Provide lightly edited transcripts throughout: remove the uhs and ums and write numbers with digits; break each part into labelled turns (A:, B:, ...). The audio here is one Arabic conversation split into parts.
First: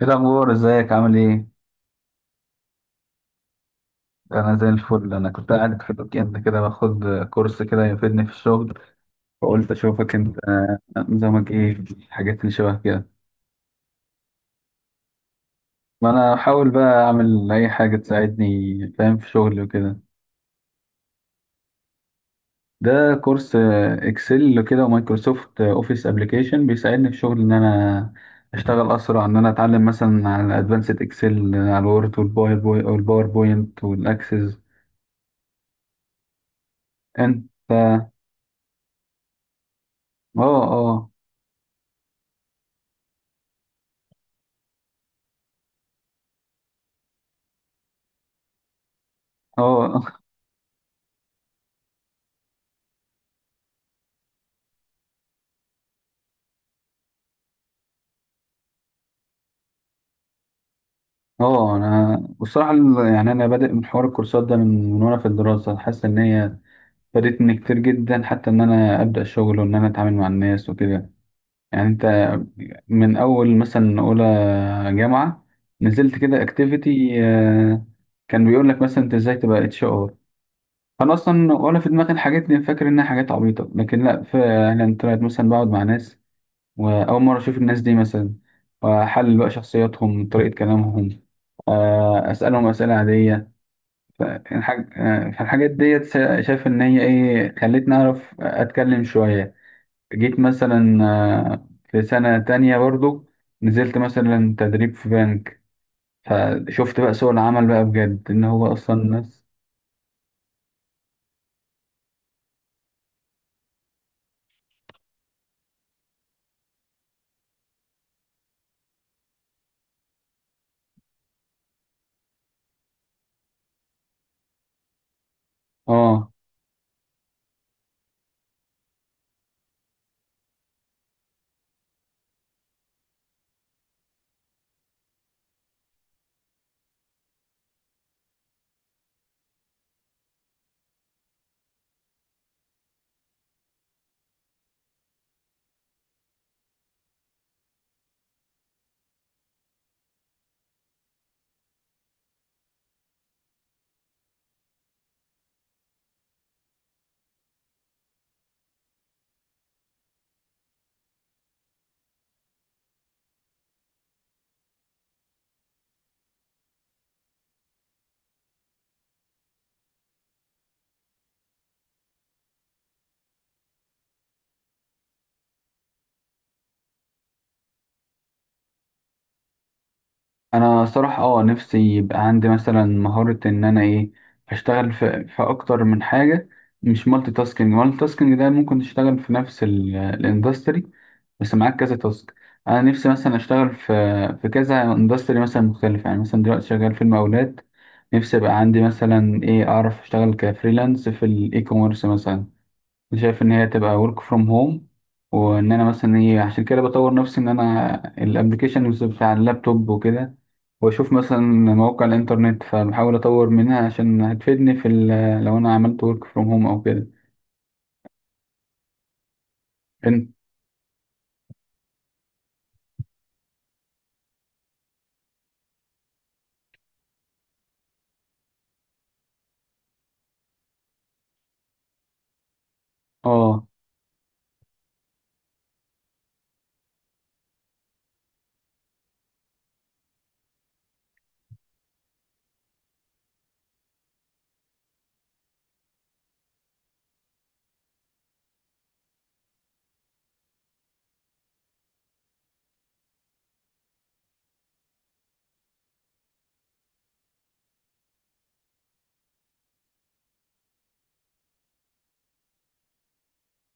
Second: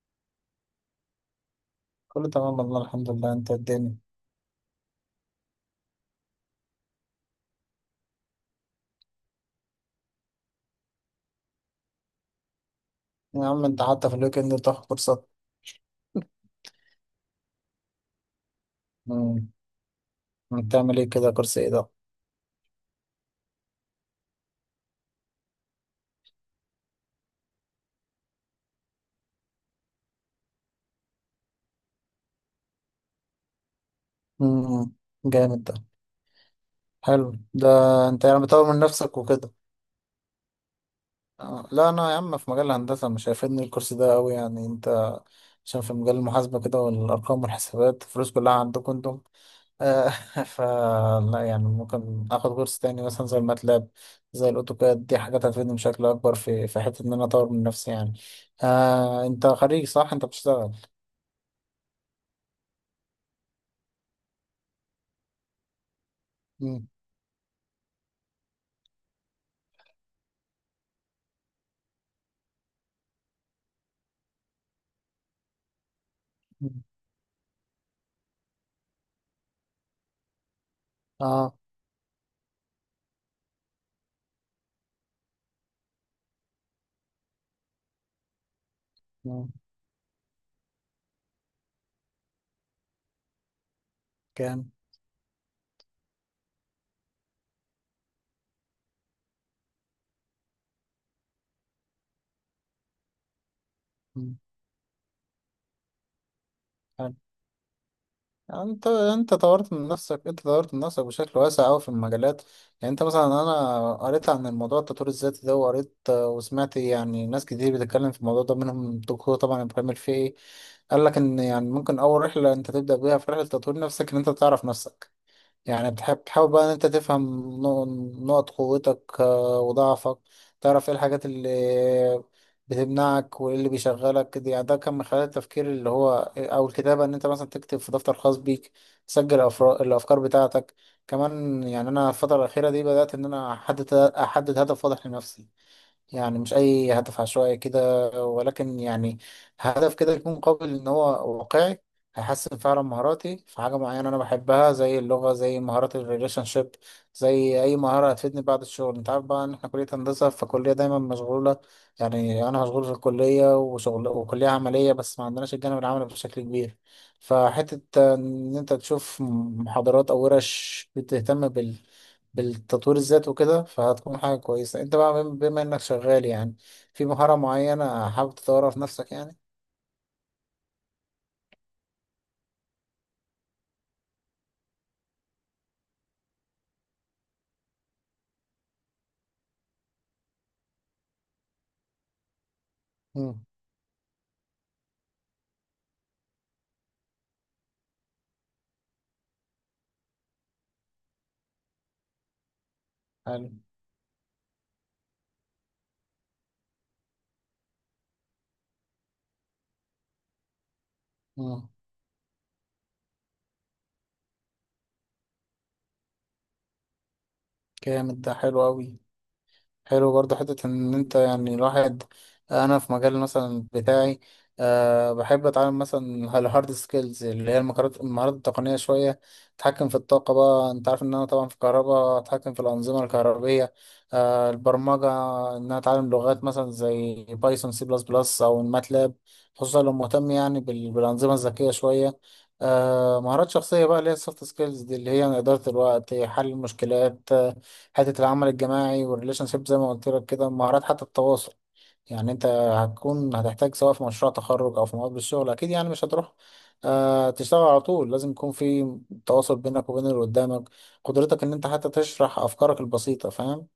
A: ايه الاخبار، ازيك، عامل ايه؟
B: كله تمام والله، الحمد لله. انت؟ الدنيا؟
A: انا زي الفل. انا كنت قاعد في الويكند كده باخد كورس كده يفيدني في الشغل، فقلت اشوفك. انت نظامك ايه في الحاجات اللي شبه كده؟
B: يا عم انت حتى في الويكند بتاخد كورسات؟
A: ما انا بحاول بقى اعمل اي حاجه تساعدني، فاهم، في
B: امم.
A: شغلي وكده.
B: بتعمل ايه كده؟ كورس ايه ده؟
A: ده كورس اكسل كده ومايكروسوفت اوفيس ابلكيشن، بيساعدني في شغل ان انا اشتغل اسرع، ان انا اتعلم مثلا على ادفانسد اكسل، على الوورد والباوربوينت والاكسس.
B: امم. جامد ده. حلو
A: انت.
B: ده.
A: اه.
B: انت يعني بتطور من نفسك وكده؟
A: اه.
B: اه، لا، انا يا عم في مجال الهندسه مش هيفيدني الكورس ده قوي يعني. انت عشان في مجال المحاسبه كده والارقام والحسابات الفلوس كلها عندكم انتم. آه،
A: اه.
B: فلا يعني ممكن اخد كورس تاني مثلا زي الماتلاب، زي الاوتوكاد، دي حاجات هتفيدني بشكل اكبر في حته ان انا اطور من نفسي يعني. آه، انت خريج صح؟ انت بتشتغل؟
A: اه. انا والصراحه يعني انا بادئ من حوار الكورسات ده من وانا في الدراسه، حاسس ان هي
B: مم.
A: فادتني كتير جدا، حتى ان انا ابدا شغل وان انا اتعامل مع الناس وكده. يعني انت من اول مثلا اولى جامعه نزلت كده
B: مم.
A: اكتيفيتي، كان بيقول لك مثلا انت ازاي تبقى HR. انا اصلا
B: اه.
A: ولا في دماغي الحاجات دي، فاكر انها حاجات عبيطه، لكن لا فعلا طلعت مثلا بقعد مع ناس وأول مرة أشوف الناس دي مثلا، وأحلل بقى
B: مم.
A: شخصياتهم، طريقة كلامهم، أسألهم أسئلة عادية.
B: كام؟
A: فالحاجات ديت شايف إن هي إيه خلتني أعرف أتكلم شوية. جيت مثلا في سنة تانية برضو نزلت
B: مم.
A: مثلا تدريب في بنك، فشفت بقى سوق العمل بقى بجد إن
B: يعني
A: هو
B: انت
A: أصلا
B: انت
A: الناس.
B: طورت من نفسك، انت طورت من نفسك بشكل واسع قوي في المجالات. يعني انت مثلا، انا قريت عن الموضوع التطوير الذاتي ده وقريت وسمعت يعني ناس كتير بتتكلم في الموضوع ده، منهم الدكتور طبعا ابراهيم الفقي. قال لك ان يعني ممكن اول رحله انت تبدا بيها في رحله تطوير نفسك ان انت تعرف نفسك. يعني بتحب
A: آه
B: تحاول بقى ان انت تفهم نقط قوتك وضعفك، تعرف ايه الحاجات اللي بتمنعك وايه اللي بيشغلك. دي يعني ده كان من خلال التفكير، اللي هو او الكتابة، ان انت مثلا تكتب في دفتر خاص بيك، تسجل الافكار بتاعتك. كمان يعني انا الفترة الأخيرة دي بدأت ان انا احدد هدف واضح لنفسي. يعني مش أي هدف عشوائي كده، ولكن يعني هدف كده يكون قابل إن هو واقعي، هيحسن فعلا مهاراتي في حاجة معينة أنا بحبها، زي اللغة، زي مهارات الريليشن شيب، زي أي مهارة هتفيدني بعد الشغل. أنت عارف بقى إن إحنا كلية هندسة، فالكلية دايما مشغولة. يعني أنا مشغول في الكلية وشغل، وكلية عملية بس ما عندناش الجانب العملي بشكل كبير. فحتة إن أنت تشوف محاضرات أو ورش بتهتم بالتطوير الذاتي وكده فهتكون حاجة كويسة. انت بقى بما انك شغال يعني في مهارة معينة حابب تطورها في نفسك يعني.
A: انا صراحة نفسي يبقى عندي مثلا مهارة ان انا ايه اشتغل في اكتر من حاجة. مش مالتي تاسكينج. مالتي تاسكينج ده ممكن تشتغل في نفس الاندستري بس معاك كذا تاسك. انا نفسي مثلا
B: امم.
A: اشتغل في كذا اندستري مثلا مختلف، يعني مثلا دلوقتي شغال في المقاولات. نفسي يبقى عندي مثلا ايه اعرف اشتغل كفريلانس في الاي كوميرس مثلا، شايف
B: حلو.
A: ان هي تبقى work from home، وان انا مثلا ايه عشان كده بطور نفسي، ان انا الابلكيشنز بتاع اللابتوب وكده، واشوف مثلا
B: امم.
A: مواقع الانترنت فبحاول اطور منها عشان هتفيدني في لو انا عملت work from home او كده.
B: جامد ده. حلو اوي. حلو
A: انت.
B: برضه حتة إن أنت يعني الواحد. أنا في مجال مثلا بتاعي، أه، بحب أتعلم مثلا الهارد سكيلز، اللي هي المهارات التقنية شوية. أتحكم في الطاقة بقى، أنت عارف إن أنا طبعا في الكهرباء، أتحكم في الأنظمة
A: اه.
B: الكهربية. أه، البرمجة، إن أنا أتعلم لغات مثلا زي بايثون، سي بلس بلس، أو الماتلاب، خصوصا لو مهتم يعني بالأنظمة الذكية شوية. أه، مهارات شخصية بقى اللي هي السوفت سكيلز دي، اللي هي إدارة الوقت، حل المشكلات، حته العمل الجماعي، والريليشن شيب زي ما قلت لك كده، مهارات حتى التواصل. يعني انت هتحتاج سواء في مشروع تخرج او في مقابل الشغل، اكيد يعني مش هتروح تشتغل على طول، لازم يكون في تواصل بينك وبين اللي قدامك، قدرتك ان انت حتى تشرح افكارك البسيطه، فاهم.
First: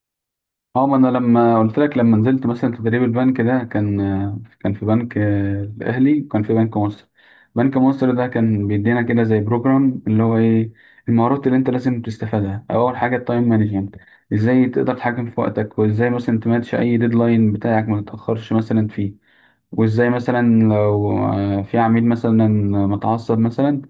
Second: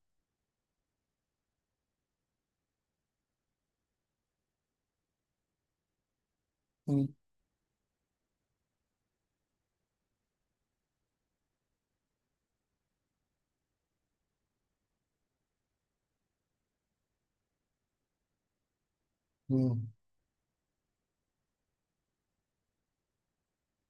A: اه. ما انا لما قلت لك، لما نزلت مثلا تدريب البنك ده، كان في بنك الاهلي وكان في بنك مصر.
B: مم.
A: بنك مصر ده كان بيدينا كده زي بروجرام اللي هو ايه المهارات اللي انت لازم تستفادها. اول حاجه التايم مانجمنت، ازاي تقدر تتحكم في وقتك، وازاي مثلا تماتش اي ديدلاين بتاعك ما تتاخرش مثلا فيه.
B: مم.
A: وازاي مثلا لو في عميل مثلا متعصب مثلا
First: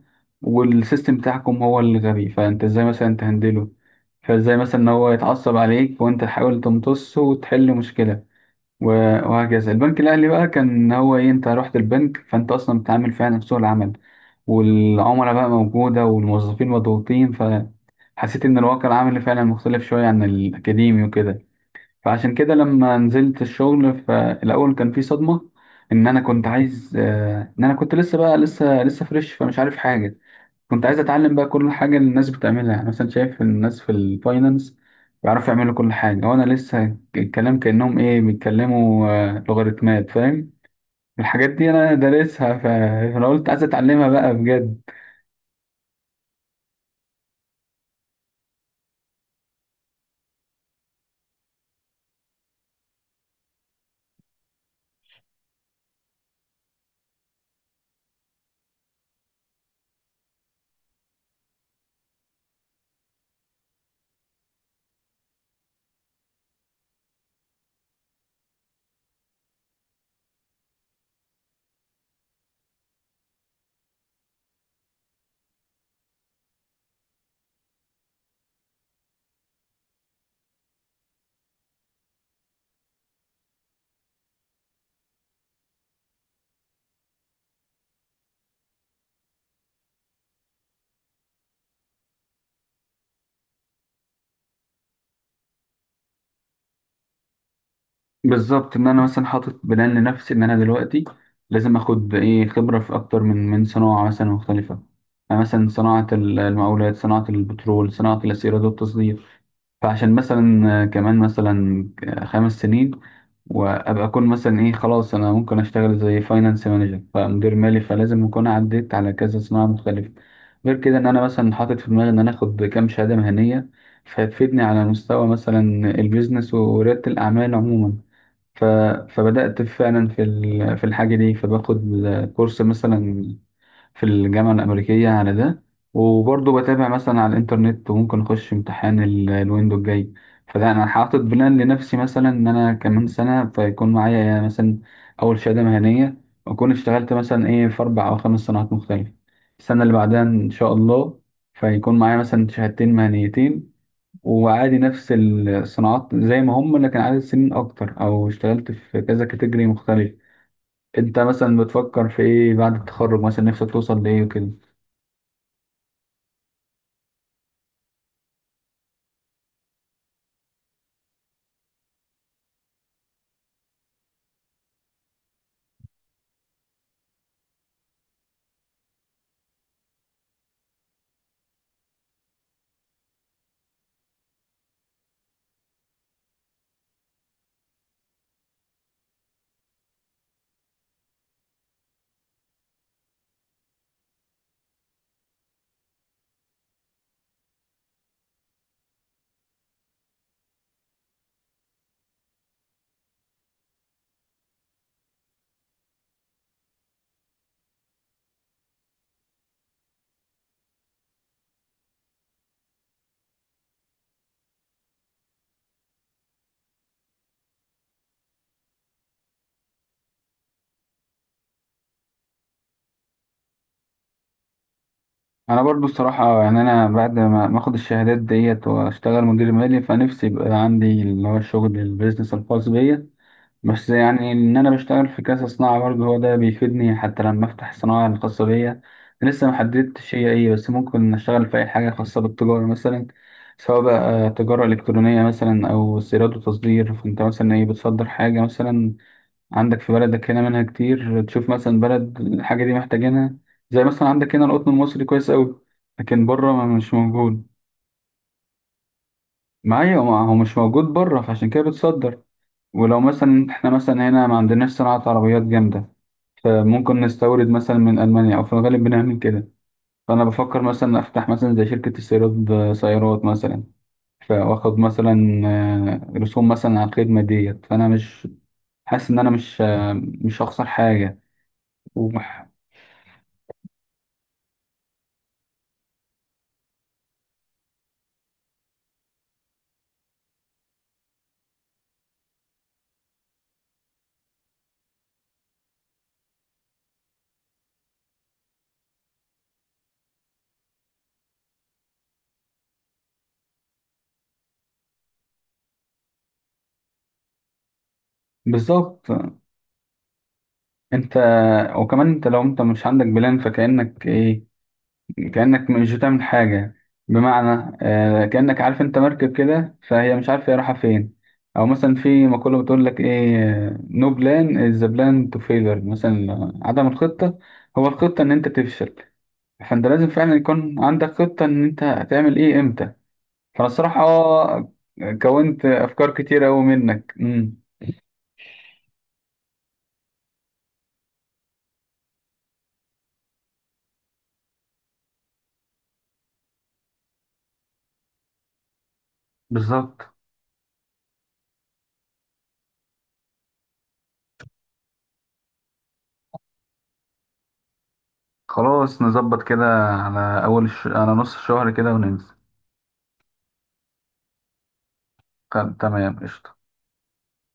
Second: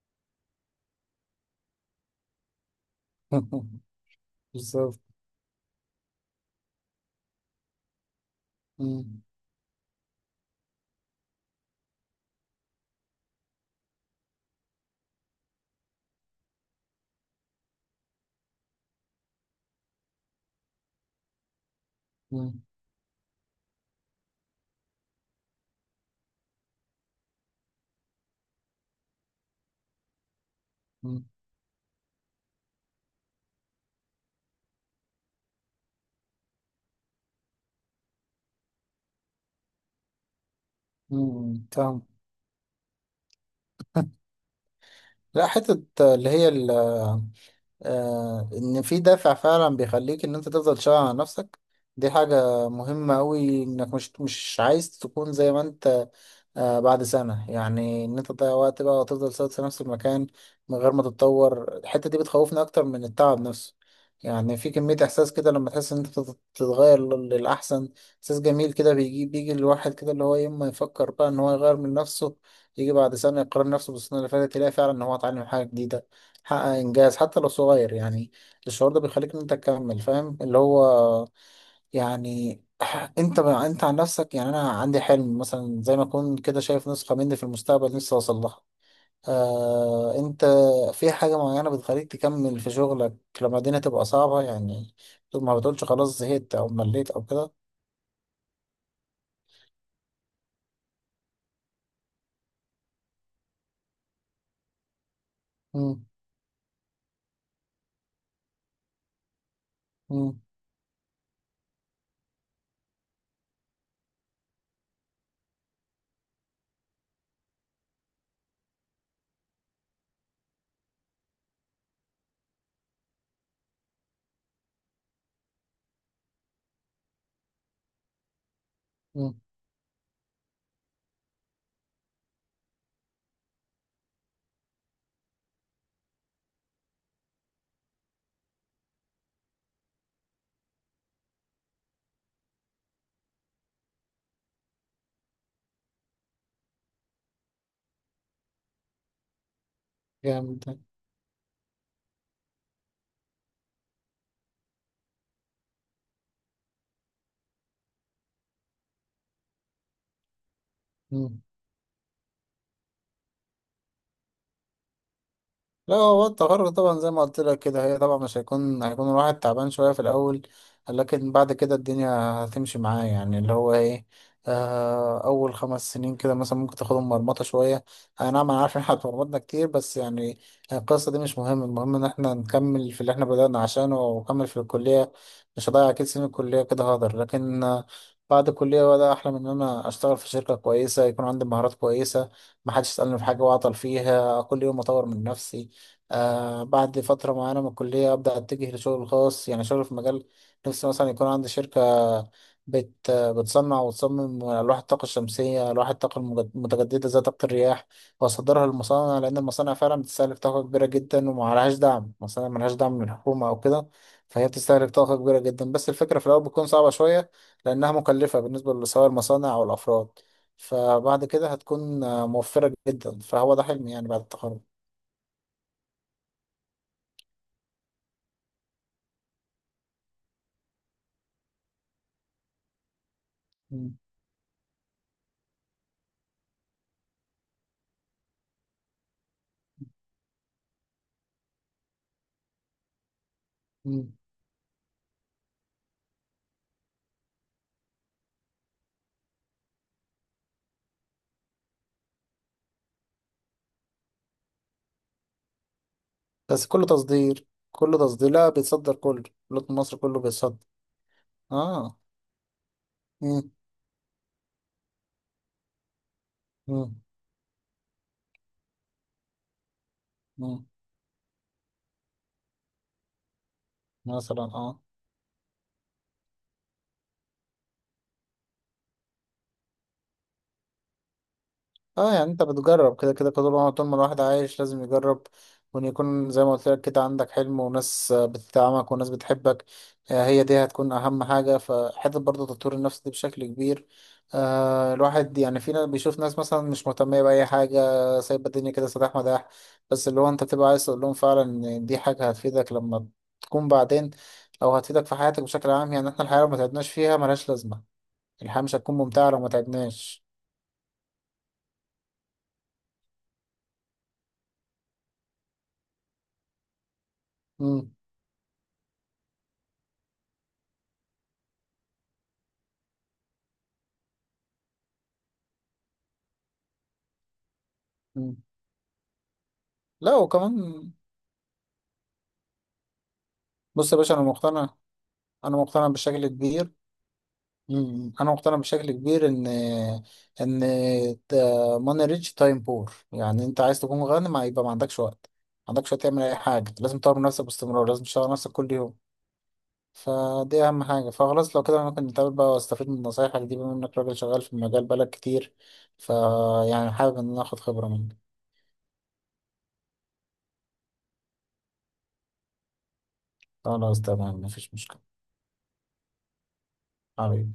A: والسيستم بتاعكم هو اللي غبي، فانت ازاي مثلا تهندله. فازاي مثلا ان
B: بالظبط.
A: هو يتعصب عليك وانت تحاول تمتصه وتحل مشكلة. و-
B: مم.
A: وهكذا. البنك الاهلي بقى كان إن هو ايه، انت رحت البنك فانت اصلا بتتعامل فعلا في سوق العمل، والعملاء بقى موجودة والموظفين مضغوطين، فحسيت ان الواقع العملي فعلا مختلف شوية عن الاكاديمي وكده. فعشان كده
B: مم.
A: لما نزلت الشغل فالاول كان في صدمه، ان انا كنت عايز ان انا كنت لسه بقى لسه فريش، فمش عارف حاجه. كنت عايز
B: مم.
A: اتعلم بقى كل حاجه اللي الناس بتعملها، يعني مثلا شايف الناس في الفاينانس بيعرفوا يعملوا كل حاجه، وانا لسه الكلام كانهم ايه بيتكلموا لوغاريتمات، فاهم. الحاجات
B: مم.
A: دي انا
B: فاهم.
A: دارسها فانا قلت عايز اتعلمها بقى بجد.
B: لا حته اللي هي ان في دافع فعلا بيخليك ان انت تفضل شغال على نفسك. دي حاجة مهمة قوي، انك مش عايز تكون زي ما انت بعد سنة يعني إن أنت تضيع وقت بقى وتفضل ثابت في نفس المكان من غير ما تتطور. الحتة دي بتخوفني أكتر من التعب نفسه. يعني في كمية إحساس كده لما تحس إن أنت بتتغير للأحسن. إحساس جميل كده بيجي، الواحد كده اللي هو يوم ما يفكر بقى إن هو يغير من نفسه، يجي بعد سنة يقارن نفسه بالسنة اللي فاتت يلاقي فعلا إن هو اتعلم حاجة جديدة، حقق إنجاز حتى لو صغير يعني. الشعور ده بيخليك إن أنت تكمل، فاهم اللي هو يعني؟ انت عن نفسك، يعني انا عندي حلم مثلا زي ما اكون كده شايف نسخة مني في المستقبل لسه اوصل لها. آه، انت في حاجة معينة بتخليك تكمل في شغلك لما الدنيا تبقى صعبة يعني، ما بتقولش خلاص زهقت او مليت او كده؟
A: بالظبط، ان انا مثلا حاطط بلان لنفسي ان انا دلوقتي لازم اخد ايه خبره في اكتر من صناعه مثلا مختلفه. يعني مثلا
B: مم.
A: صناعه المقاولات، صناعه البترول، صناعه الاسيرات والتصدير. فعشان
B: مم.
A: مثلا كمان مثلا 5 سنين وابقى اكون مثلا ايه خلاص، انا ممكن اشتغل زي فاينانس مانجر، فمدير مالي، فلازم اكون عديت على كذا صناعه مختلفه. غير كده ان انا مثلا حاطط في دماغي ان انا اخد كام شهاده مهنيه فهتفيدني على مستوى مثلا البيزنس ورياده الاعمال عموما. ف...
B: مم.
A: فبدأت فعلا في في الحاجة دي، فباخد كورس مثلا في الجامعة الأمريكية على ده، وبرضه بتابع مثلا على الإنترنت، وممكن أخش امتحان الويندو الجاي. فلا أنا حاطط بلان لنفسي مثلا إن أنا كمان سنة فيكون معايا مثلا أول شهادة مهنية، وأكون اشتغلت مثلا إيه في 4 أو 5 صناعات مختلفة. السنة اللي بعدها إن
B: جامد
A: شاء الله فيكون معايا مثلا شهادتين مهنيتين، وعادي نفس الصناعات زي ما هم لكن عدد سنين اكتر، او اشتغلت في كذا كاتيجوري مختلف. انت
B: ده.
A: مثلا بتفكر في ايه بعد التخرج مثلا؟ نفسك توصل لايه وكده؟
B: لا هو التغرق طبعا زي ما قلت لك كده، هي طبعا مش هيكون، الواحد تعبان شوية في الأول، لكن بعد كده الدنيا هتمشي معاه. يعني اللي هو ايه، أول 5 سنين كده مثلا ممكن تاخدهم مرمطة شوية. أنا، نعم، أنا عارف إن احنا اتمرمطنا كتير، بس يعني القصة دي مش مهم. المهم إن احنا نكمل في اللي احنا بدأنا عشانه، ونكمل في الكلية. مش هضيع أكيد سنين الكلية كده، هقدر. لكن بعد الكلية بقى، ده أحلم إن أنا أشتغل في شركة كويسة، يكون عندي مهارات كويسة، محدش يسألني في حاجة وأعطل فيها، كل يوم أطور من نفسي. بعد فترة معينة من الكلية أبدأ أتجه لشغل خاص، يعني شغل في مجال. نفسي مثلا يكون عندي شركة بتصنع وتصمم ألواح الطاقة الشمسية، ألواح الطاقة المتجددة زي طاقة الرياح، وأصدرها للمصانع، لأن المصانع فعلا بتستهلك طاقة كبيرة جدا ومعلهاش دعم. المصانع ملهاش دعم من الحكومة أو كده، فهي بتستهلك طاقة كبيرة جدا. بس الفكرة في الأول بتكون صعبة شوية لأنها مكلفة بالنسبة سواء المصانع أو الأفراد، فبعد كده هتكون موفرة جدا. فهو ده حلمي يعني بعد التخرج.
A: انا برضو الصراحه، يعني انا بعد ما اخد الشهادات ديت واشتغل مدير مالي، فنفسي يبقى عندي اللي هو الشغل البيزنس الخاص بيا. بس يعني إن أنا بشتغل في كذا صناعة برضه هو ده بيفيدني حتى لما أفتح الصناعة الخاصة بيا. لسه محددتش هي إيه، بس ممكن أشتغل في أي حاجة خاصة بالتجارة مثلا، سواء
B: مم.
A: بقى تجارة إلكترونية مثلا أو استيراد وتصدير. فأنت مثلا إيه بتصدر حاجة مثلا عندك في بلدك، هنا منها كتير، تشوف مثلا بلد الحاجة دي محتاجينها. زي مثلا عندك هنا القطن المصري كويس أوي، لكن بره
B: بس كله
A: مش موجود.
B: تصدير؟ كله تصدير؟ لا، بيتصدر كله، لوت
A: ما
B: مصر
A: أيوة،
B: كله
A: ما هو
B: بيتصدر.
A: مش موجود بره، فعشان كده
B: اه.
A: بتصدر. ولو مثلا
B: مم.
A: احنا مثلا هنا ما عندناش صناعة عربيات جامدة،
B: مم.
A: فممكن نستورد مثلا من ألمانيا، أو في الغالب بنعمل كده. فأنا بفكر
B: مم.
A: مثلا أفتح مثلا زي شركة استيراد سيارات مثلا،
B: مثلا
A: فآخد
B: اه.
A: مثلا رسوم مثلا على الخدمة ديت، فأنا مش حاسس إن أنا مش هخسر حاجة.
B: اه، يعني انت
A: وبح-
B: بتجرب، كده كده كده طول ما الواحد عايش لازم يجرب، وان يكون زي ما قلت لك كده عندك حلم، وناس بتدعمك، وناس بتحبك. آه، هي دي هتكون اهم حاجة. فحتة برضه تطوير النفس دي بشكل كبير، آه، الواحد يعني، في ناس بيشوف ناس مثلا مش مهتمية بأي حاجة، سايبة الدنيا كده سداح مداح، بس اللي هو انت بتبقى عايز تقول لهم فعلا ان دي حاجة هتفيدك لما تكون بعدين، او هتفيدك في حياتك بشكل عام. يعني احنا الحياة لو ما تعبناش فيها ملهاش لازمة، الحياة مش هتكون
A: بالظبط.
B: ممتعة لو ما تعبناش.
A: أنت وكمان أنت لو أنت مش عندك بلان فكأنك إيه، كأنك مش بتعمل حاجة، بمعنى
B: مم.
A: كأنك عارف انت مركب كده فهي مش عارفة هي رايحة فين. او مثلا في مقولة بتقول لك ايه، نو بلان از ذا بلان تو فيلر، مثلا عدم الخطة هو الخطة ان
B: مم.
A: انت تفشل. فانت لازم
B: لا،
A: فعلا يكون
B: وكمان
A: عندك خطة ان انت هتعمل ايه امتى. فانا
B: بص يا
A: الصراحة
B: باشا انا مقتنع، انا
A: كونت
B: مقتنع
A: افكار
B: بشكل
A: كتير اوي
B: كبير.
A: منك
B: مم. انا مقتنع بشكل كبير ان ماني ريتش تايم بور، يعني انت عايز تكون غني ما يبقى ما عندكش وقت، ما عندكش وقت تعمل اي حاجه. لازم تطور من نفسك باستمرار، لازم تشتغل على نفسك كل يوم.
A: بالظبط.
B: فدي اهم حاجه. فخلاص لو كده أنا ممكن نتقابل بقى واستفيد من نصايحك دي، بما انك راجل شغال في المجال بقالك كتير، فيعني حابب ان انا اخد خبره منك.
A: خلاص نظبط كده على على نص الشهر كده وننزل.
B: خلاص، تمام، مفيش مشكله،
A: تمام، قشطة.
B: حبيبي.